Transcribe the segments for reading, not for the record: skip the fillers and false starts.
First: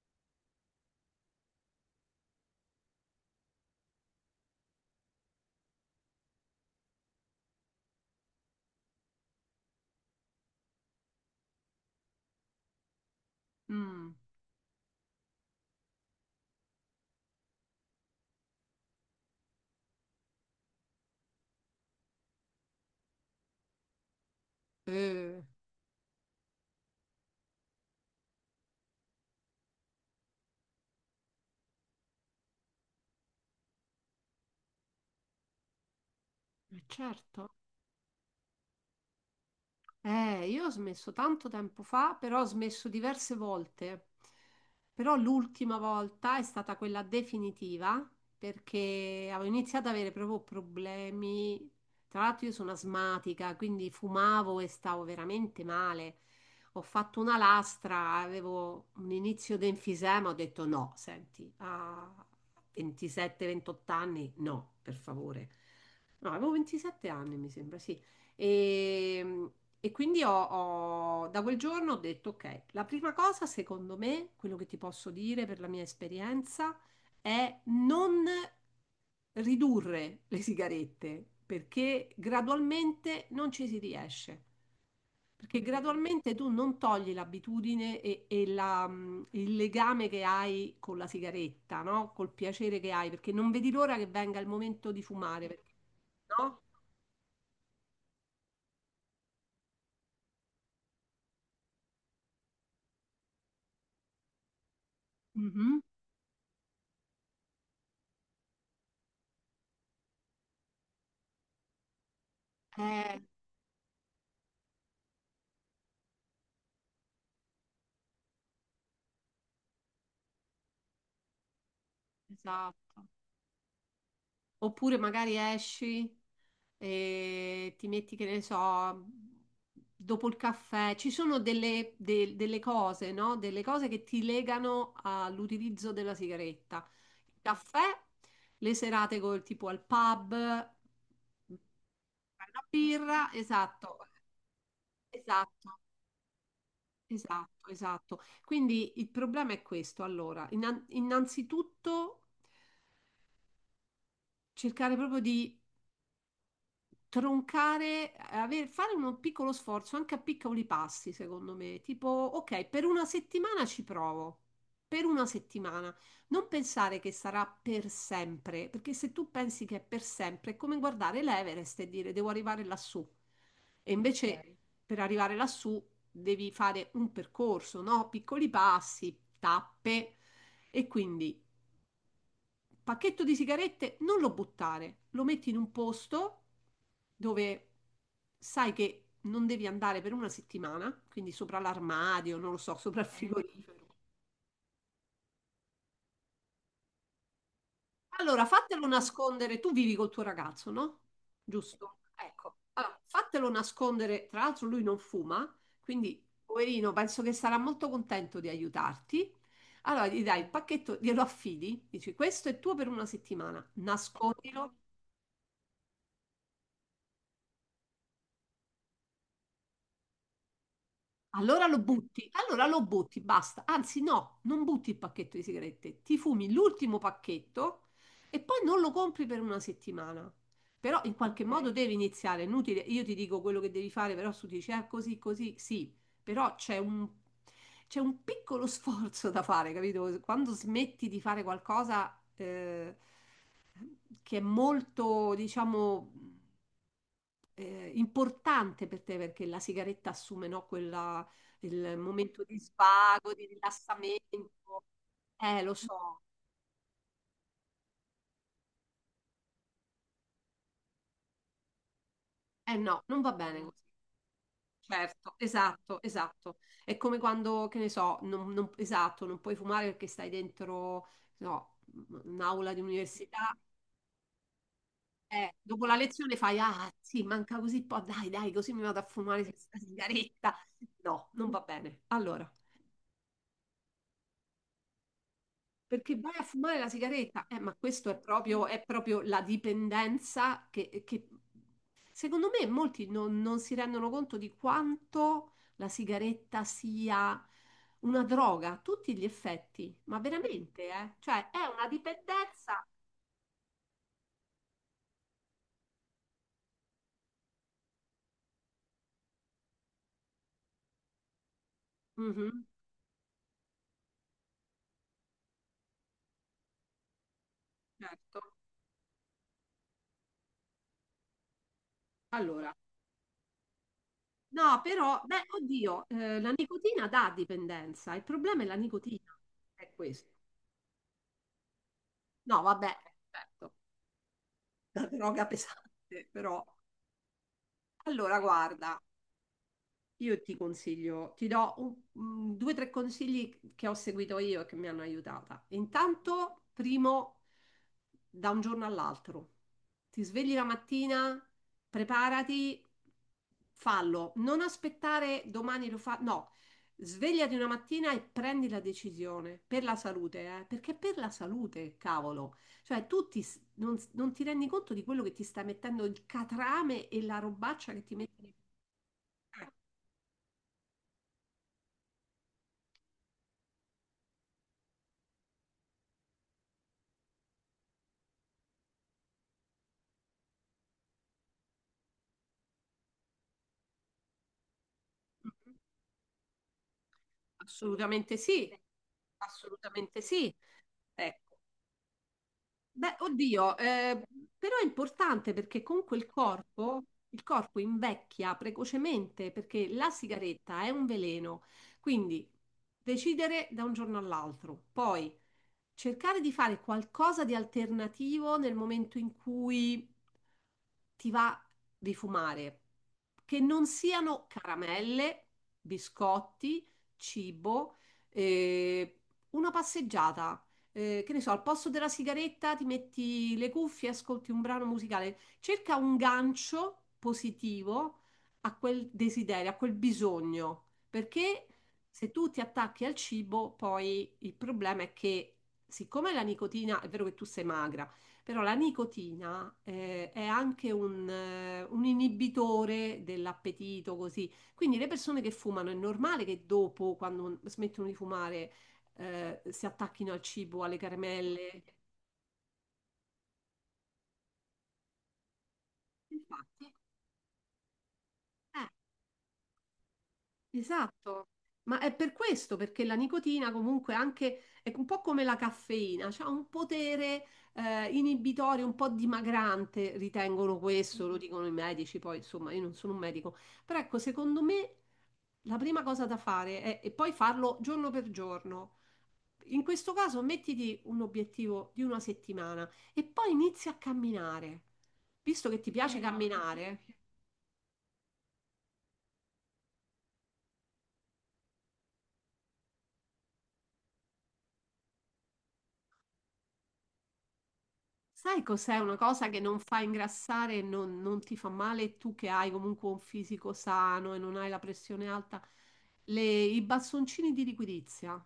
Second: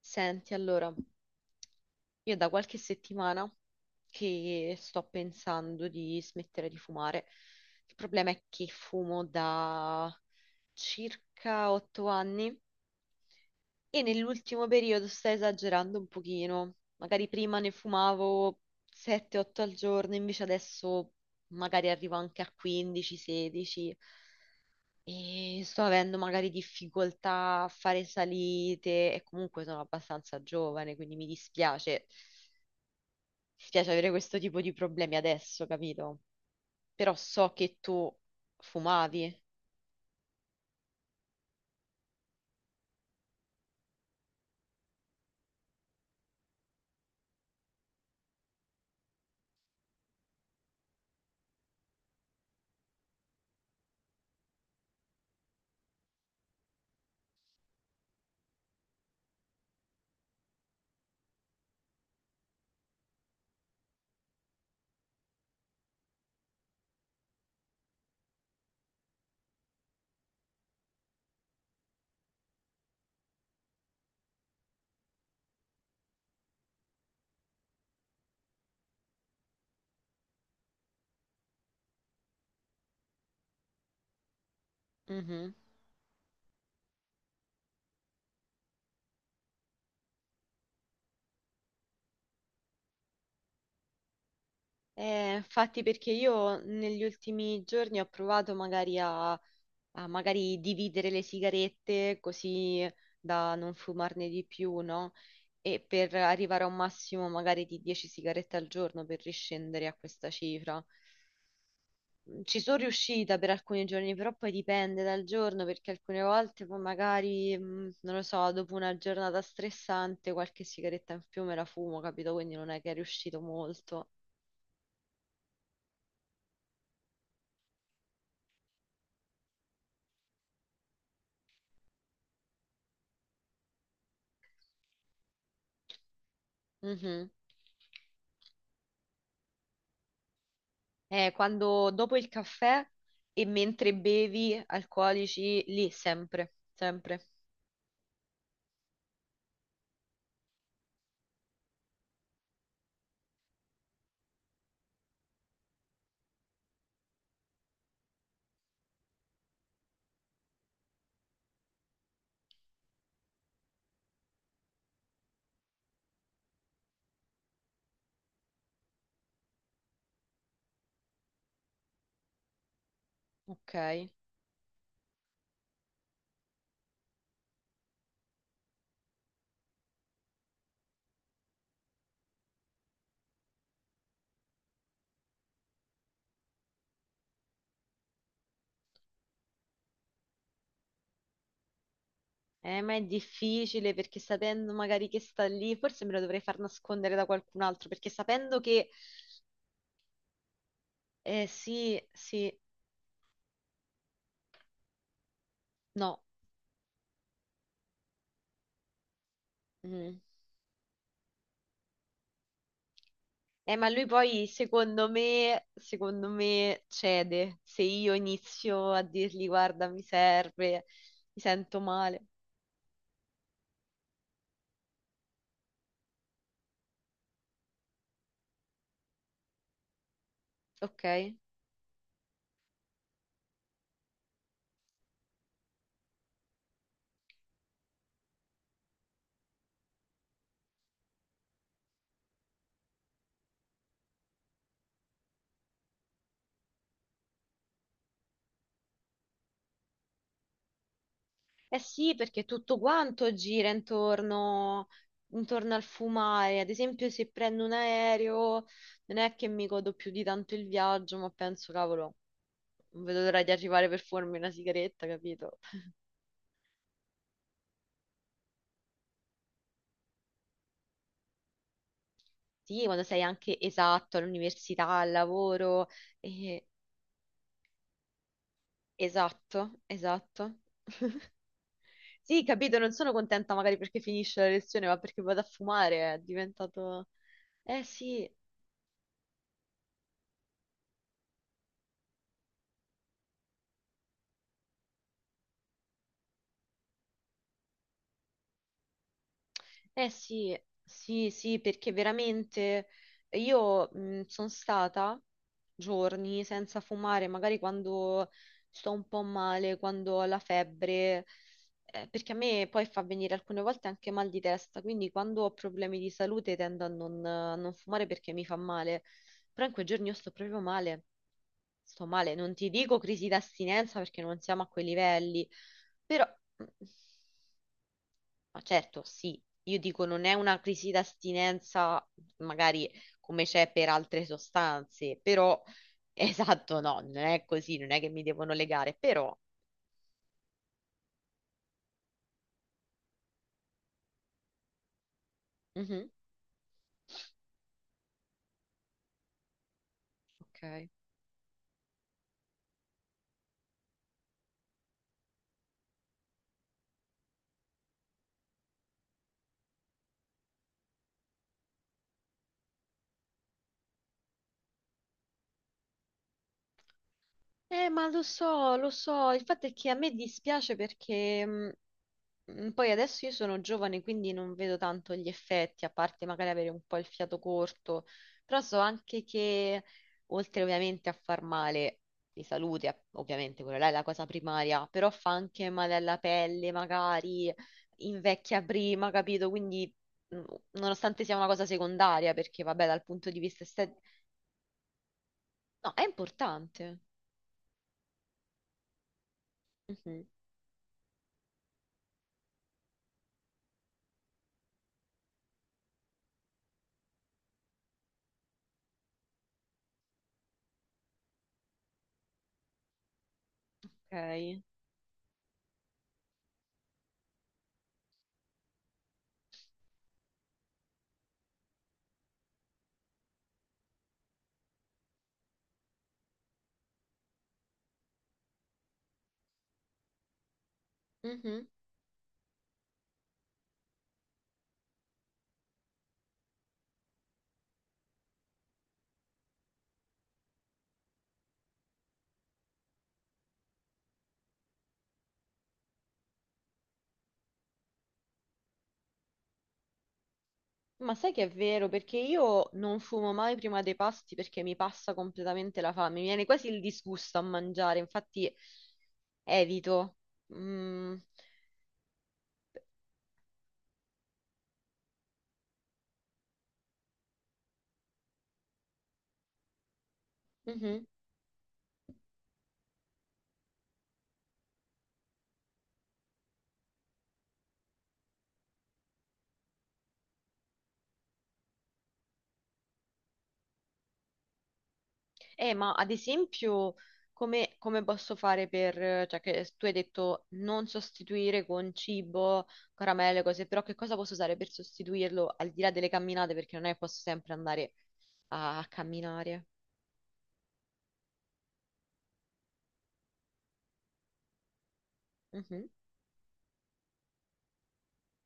Senti, allora, io da qualche settimana che sto pensando di smettere di fumare. Il problema è che fumo da circa 8 anni e Mm, nell'ultimo periodo sto esagerando un pochino. Magari prima ne fumavo 7-8 al giorno, invece adesso magari arrivo anche a 15-16. eh, E sto avendo magari difficoltà a fare salite e comunque sono abbastanza giovane, quindi mi dispiace. Dispiace avere questo tipo di problemi adesso, capito? Però certo. so che tu fumavi. Io ho smesso tanto tempo fa, però ho smesso diverse volte. Però l'ultima volta è stata quella definitiva perché avevo iniziato ad avere proprio problemi. Tra l'altro io sono asmatica, quindi fumavo e stavo veramente male. Ho fatto una lastra, avevo un inizio di enfisema, ho detto no, senti, a 27-28 anni, no, per favore. No, avevo 27 anni, mi sembra, sì. E, e quindi da quel giorno ho detto, ok, la prima cosa, secondo me, quello che ti posso dire per la mia esperienza, è non ridurre le sigarette, perché gradualmente non ci si riesce, Mhm. perché gradualmente tu non togli l'abitudine e il legame che hai con la sigaretta, no? Col piacere che hai, perché non vedi l'ora che venga il momento di fumare, perché, Infatti perché io no? negli ultimi giorni ho provato magari a magari dividere le sigarette così da non fumarne di più, no? E Mhm. per arrivare a un massimo magari di 10 sigarette al giorno per riscendere a questa cifra. Ci sono Eh, riuscita per alcuni giorni, però poi dipende dal giorno, perché alcune volte poi magari, non lo so, dopo una giornata stressante qualche sigaretta in più me la fumo, capito? Quindi non è che è esatto. riuscito molto. Oppure magari esci e ti metti, che ne so, dopo il caffè. Ci sono delle cose, no? Delle cose che ti legano all'utilizzo della sigaretta. Mhm. Il caffè, le serate col tipo al pub, Quando dopo il fai una caffè birra, e mentre esatto, bevi alcolici, esatto, lì sempre, sempre. esatto, esatto. Quindi il problema è questo. Allora, innanzitutto cercare proprio di troncare, fare un piccolo sforzo anche a piccoli passi, secondo me, tipo, ok, per una settimana ci provo, per una settimana, non pensare che sarà per sempre, perché se tu pensi che è per sempre, è come guardare l'Everest e dire devo arrivare lassù. E Ok. invece ok, per arrivare lassù devi fare un percorso, no? Piccoli passi, tappe. E quindi pacchetto di sigarette non lo buttare, lo metti in un posto dove sai che non devi andare per una settimana, quindi sopra l'armadio, non lo so, Ma sopra è il frigorifero. difficile perché sapendo magari che sta lì, forse me lo dovrei far nascondere da qualcun altro, perché Allora, sapendo fatelo che... nascondere, tu vivi col tuo ragazzo, no? Giusto? sì, sì, Ecco. Allora, fatelo nascondere, tra l'altro lui non fuma, no. quindi poverino, penso che sarà molto contento di aiutarti. Allora, Mm. gli dai il pacchetto, glielo affidi, dici questo è tuo per una settimana, Ma lui poi, nascondilo. secondo me cede. Se io inizio a dirgli, guarda, mi serve, mi sento male. Allora lo butti, basta. Anzi, no, non butti il pacchetto di sigarette, ti fumi l'ultimo pacchetto e poi non lo compri per una settimana. Però Ok? in Eh qualche modo ok, devi iniziare, è inutile, io ti dico quello che devi fare, però tu dici, ah, così, così, sì, però c'è un piccolo sforzo da fare, capito? Quando smetti di fare qualcosa che è molto, diciamo importante per te perché la sigaretta assume, no, quella, il sì, perché momento di tutto quanto svago, di gira rilassamento. intorno, intorno Lo al so. fumare. Ad esempio, se prendo un aereo, non è che mi godo più di tanto il viaggio, ma penso, cavolo, Eh no, non vedo non va l'ora di bene così. arrivare per fumarmi una sigaretta, Certo, capito? esatto, esatto. È come quando, che ne so, esatto, non puoi fumare perché stai dentro, no, un'aula di Sì, quando sei università. anche esatto all'università, al Dopo lavoro. la lezione fai, e ah sì, manca così po', dai, dai, così mi vado a fumare questa Esatto, esatto. sigaretta. No, non va bene. Sì, Allora. capito, non sono contenta magari perché finisce la lezione, ma perché vado a fumare, Perché è vai a fumare la diventato... sigaretta, ma Eh questo sì, è proprio la dipendenza che secondo me molti non si rendono conto di quanto la sigaretta sia una droga a tutti gli effetti, eh ma sì, veramente, eh? sì, Cioè sì, è una perché dipendenza. veramente io sono stata giorni senza fumare, magari quando sto un po' male, quando ho la febbre, perché a Mhm, me poi fa venire alcune volte anche mal di testa, quindi quando ho problemi di salute tendo a non fumare perché certo. mi fa male, però in quei giorni io sto proprio male. Sto male, non ti Allora, dico crisi d'astinenza perché non siamo a no, quei però, beh, livelli, oddio, però, la nicotina dà dipendenza, il ma problema è la certo, nicotina, sì, io è dico non questo. è una crisi d'astinenza No, vabbè, magari come c'è certo, per altre la sostanze, droga però, pesante, però. esatto, no, non è così, non è che mi Allora, devono legare, guarda, però, io ti consiglio, ti do un- mm, due o tre consigli che ho seguito io e che mi hanno aiutata. Mhm, Intanto, primo, da un giorno all'altro. Ti svegli la ok. mattina, preparati, fallo. Non aspettare domani lo fa. No, svegliati una mattina e prendi la decisione per la salute, eh? Perché è per la salute, cavolo. Cioè, tu ti s- non, non ti rendi conto di quello che ti sta mettendo il catrame e la robaccia che Ma ti mette. Lo so, il fatto è che a me dispiace perché. Poi adesso io sono giovane, quindi non vedo tanto gli effetti, a parte magari avere un po' il fiato corto, però so anche che, oltre ovviamente a far male di salute, ovviamente quella là è la cosa primaria, però fa anche male alla pelle, magari Assolutamente invecchia sì, prima, capito? Quindi, assolutamente mm, sì. nonostante sia una Ecco. cosa secondaria, perché vabbè, dal Beh, punto di vista oddio, estetico, però è importante perché no, è comunque importante. Il corpo invecchia precocemente perché la Mhm, sigaretta è un veleno, quindi decidere da un giorno all'altro. Poi cercare di fare qualcosa di alternativo nel momento in cui ti va di fumare, che non siano ok. caramelle, biscotti, cibo, eh, una passeggiata. Che ne so, al posto della sigaretta ti metti le cuffie, ascolti un brano musicale, cerca un gancio positivo a quel desiderio, a quel bisogno, Mhm. perché se tu ti attacchi al cibo, poi il problema è che siccome la nicotina, è vero che tu sei magra, però la nicotina è anche un inibitore dell'appetito, così. Quindi le persone che fumano è normale che dopo, quando smettono di fumare, si attacchino al cibo, alle Ma sai che è caramelle. vero, perché io non fumo mai prima dei pasti perché mi passa completamente la fame, mi viene quasi il Infatti, disgusto a mangiare, infatti eh, evito. Mm, esatto, ma è per questo, perché la nicotina comunque anche è un po' come la caffeina, ha un potere inibitorio, un po' dimagrante, ritengono mhm. questo, lo dicono i medici, poi insomma io non sono un medico, però ecco, secondo me la prima cosa da fare è, e poi farlo giorno per giorno. In questo caso mettiti un obiettivo di una settimana e poi inizi a camminare. Visto che ti Ma ad piace esatto, esempio, camminare, come posso fare per, cioè che tu hai detto non sostituire con cibo, caramelle, cose, però che cosa posso usare per sostituirlo al di là delle camminate, perché non è che posso sempre andare sai a cos'è una cosa che camminare. non fa ingrassare e non ti fa male e tu che hai comunque un fisico sano e non hai la pressione alta? Mhm. I bastoncini di liquidizia.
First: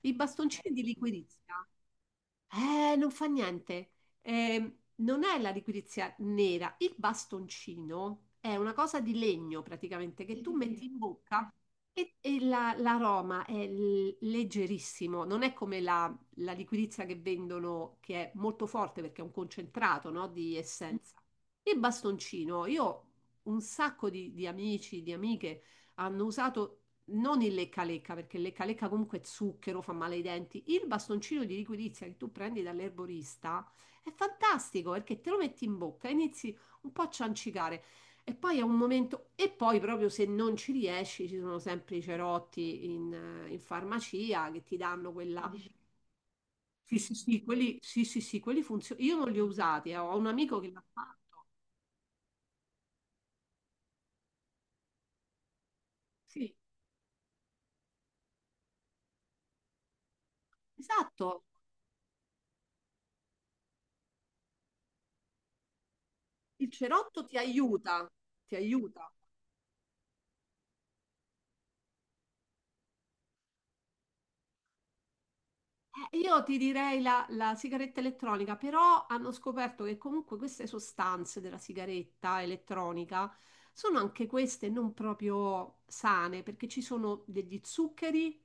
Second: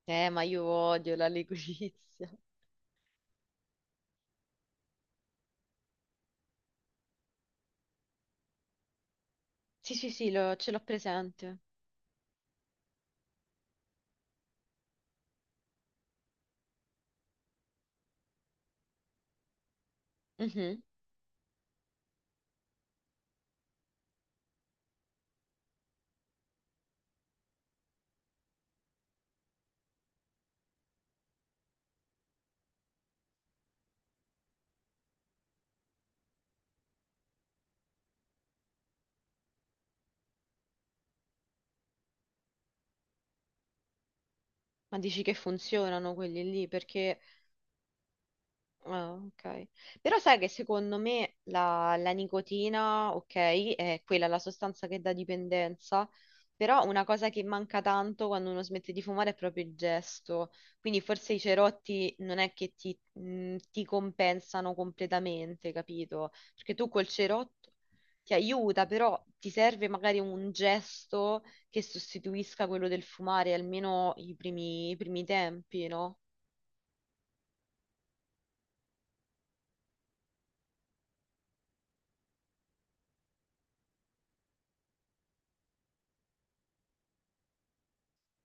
I Ma io bastoncini di odio la liquidizia liquirizia. Non fa niente. Non è la liquirizia nera, il bastoncino è una cosa di legno Sì, sì, praticamente sì, che sì, tu sì, ce metti l'ho sì, in bocca presente. e, l'aroma è leggerissimo, non è come la liquirizia che vendono, che è molto forte perché è un concentrato, no, di Mhm. essenza. Il bastoncino, io un sacco di amici, di amiche hanno usato non il lecca-lecca, perché il lecca-lecca comunque è zucchero, fa male ai denti. Il bastoncino di liquidizia che tu prendi dall'erborista è fantastico perché te lo metti in bocca, inizi un po' a ciancicare e poi è un momento. E poi, proprio se non ci riesci, ci sono sempre i cerotti in farmacia che ti Ma danno dici che quella. funzionano quelli lì? Sì, sì, Perché sì, quelli, sì, sì, sì, quelli funzionano. ah, Io non li ho ok. usati, Però ho un sai che amico che l'ha secondo me fatto. la nicotina, ok, è quella la sostanza che dà dipendenza, Sì, però una cosa che manca tanto quando uno smette di fumare è proprio il gesto. Quindi forse i esatto. cerotti non è che ti compensano completamente, capito? Il Perché tu col cerotto ti cerotto aiuta, ti ti aiuta, aiuta. però ti serve magari un gesto che sostituisca quello del fumare, almeno i primi tempi, no? Io ti direi la sigaretta elettronica, però hanno scoperto che comunque queste sostanze della sigaretta elettronica sono anche queste non proprio sane, perché ci sono degli zuccheri,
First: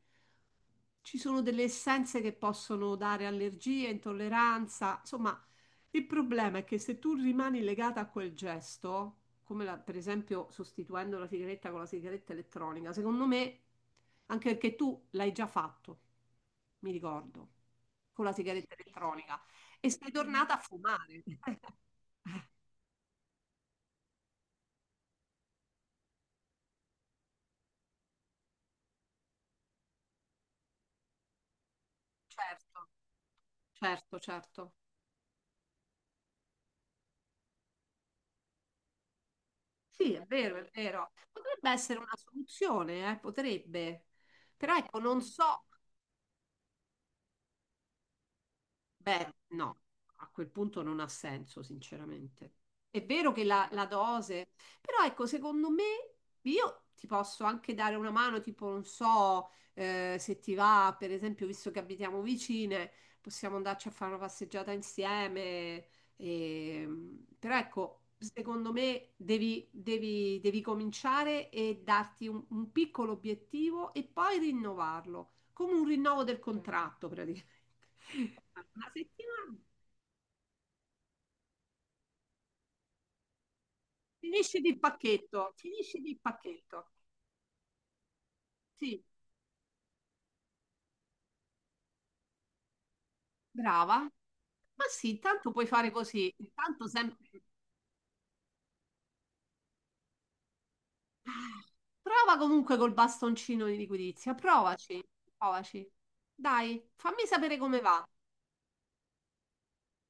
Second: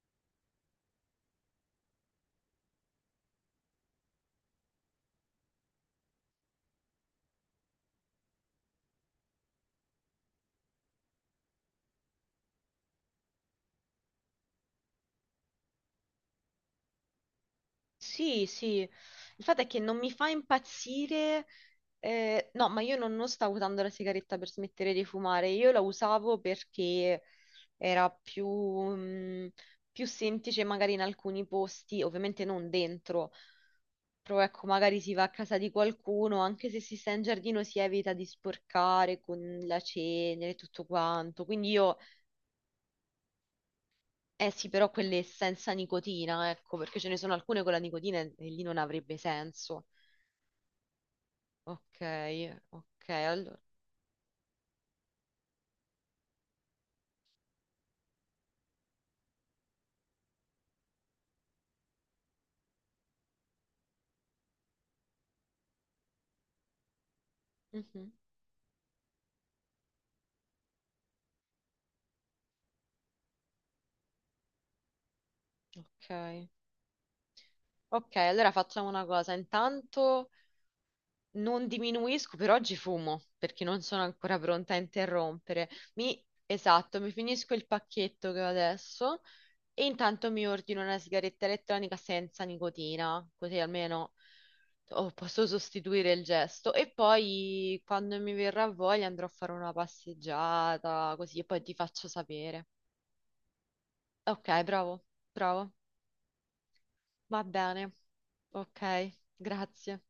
ci sono delle essenze che possono dare allergie, intolleranza. Insomma, il problema è che se tu rimani legata a quel gesto, come per esempio sostituendo la sigaretta con la sigaretta elettronica, secondo me, anche perché tu l'hai già fatto mi ricordo, con la Sì, sigaretta sì, elettronica. il fatto è che E non mi sei fa tornata a fumare. impazzire, no, ma io non stavo usando la sigaretta per smettere di fumare, io la usavo perché era più, più semplice magari in alcuni posti, ovviamente non Certo, dentro, certo, però ecco, certo. magari si va a casa di qualcuno, anche se si sta in giardino si evita di sporcare con la Sì, è cenere e vero, è tutto vero. quanto, Potrebbe quindi io, essere una soluzione, potrebbe. eh sì, Però però ecco, non quelle so. senza nicotina, ecco, perché ce ne sono alcune con la nicotina e lì non avrebbe Beh, no, senso. a quel punto non ha senso, Ok, sinceramente. È ok, vero che allora. La dose, però ecco, secondo me io ti posso anche dare una mano, tipo, non so, se ti va, per esempio, visto che abitiamo vicine, possiamo andarci a fare una passeggiata insieme. e- Però ecco, Mhm, secondo me devi cominciare e darti un piccolo obiettivo e poi rinnovarlo, come un rinnovo del ok. contratto, Ok, allora facciamo una una cosa. settimana. Intanto non diminuisco, per oggi fumo, perché non sono ancora Finisci pronta a il pacchetto, interrompere. finisci il Mi, pacchetto. esatto, mi finisco il pacchetto che ho Sì, adesso e intanto mi ordino una sigaretta elettronica senza nicotina, così brava. almeno Ma oh, sì, posso tanto puoi fare sostituire il così. gesto. Intanto E sempre... poi quando mi verrà voglia andrò a fare una passeggiata, così e poi Ah, ti faccio prova sapere. comunque col bastoncino di liquidizia. Ok, bravo, Provaci, bravo. provaci. Dai, fammi Va sapere come bene, va. ok, grazie,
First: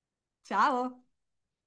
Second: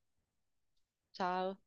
Ciao. ciao.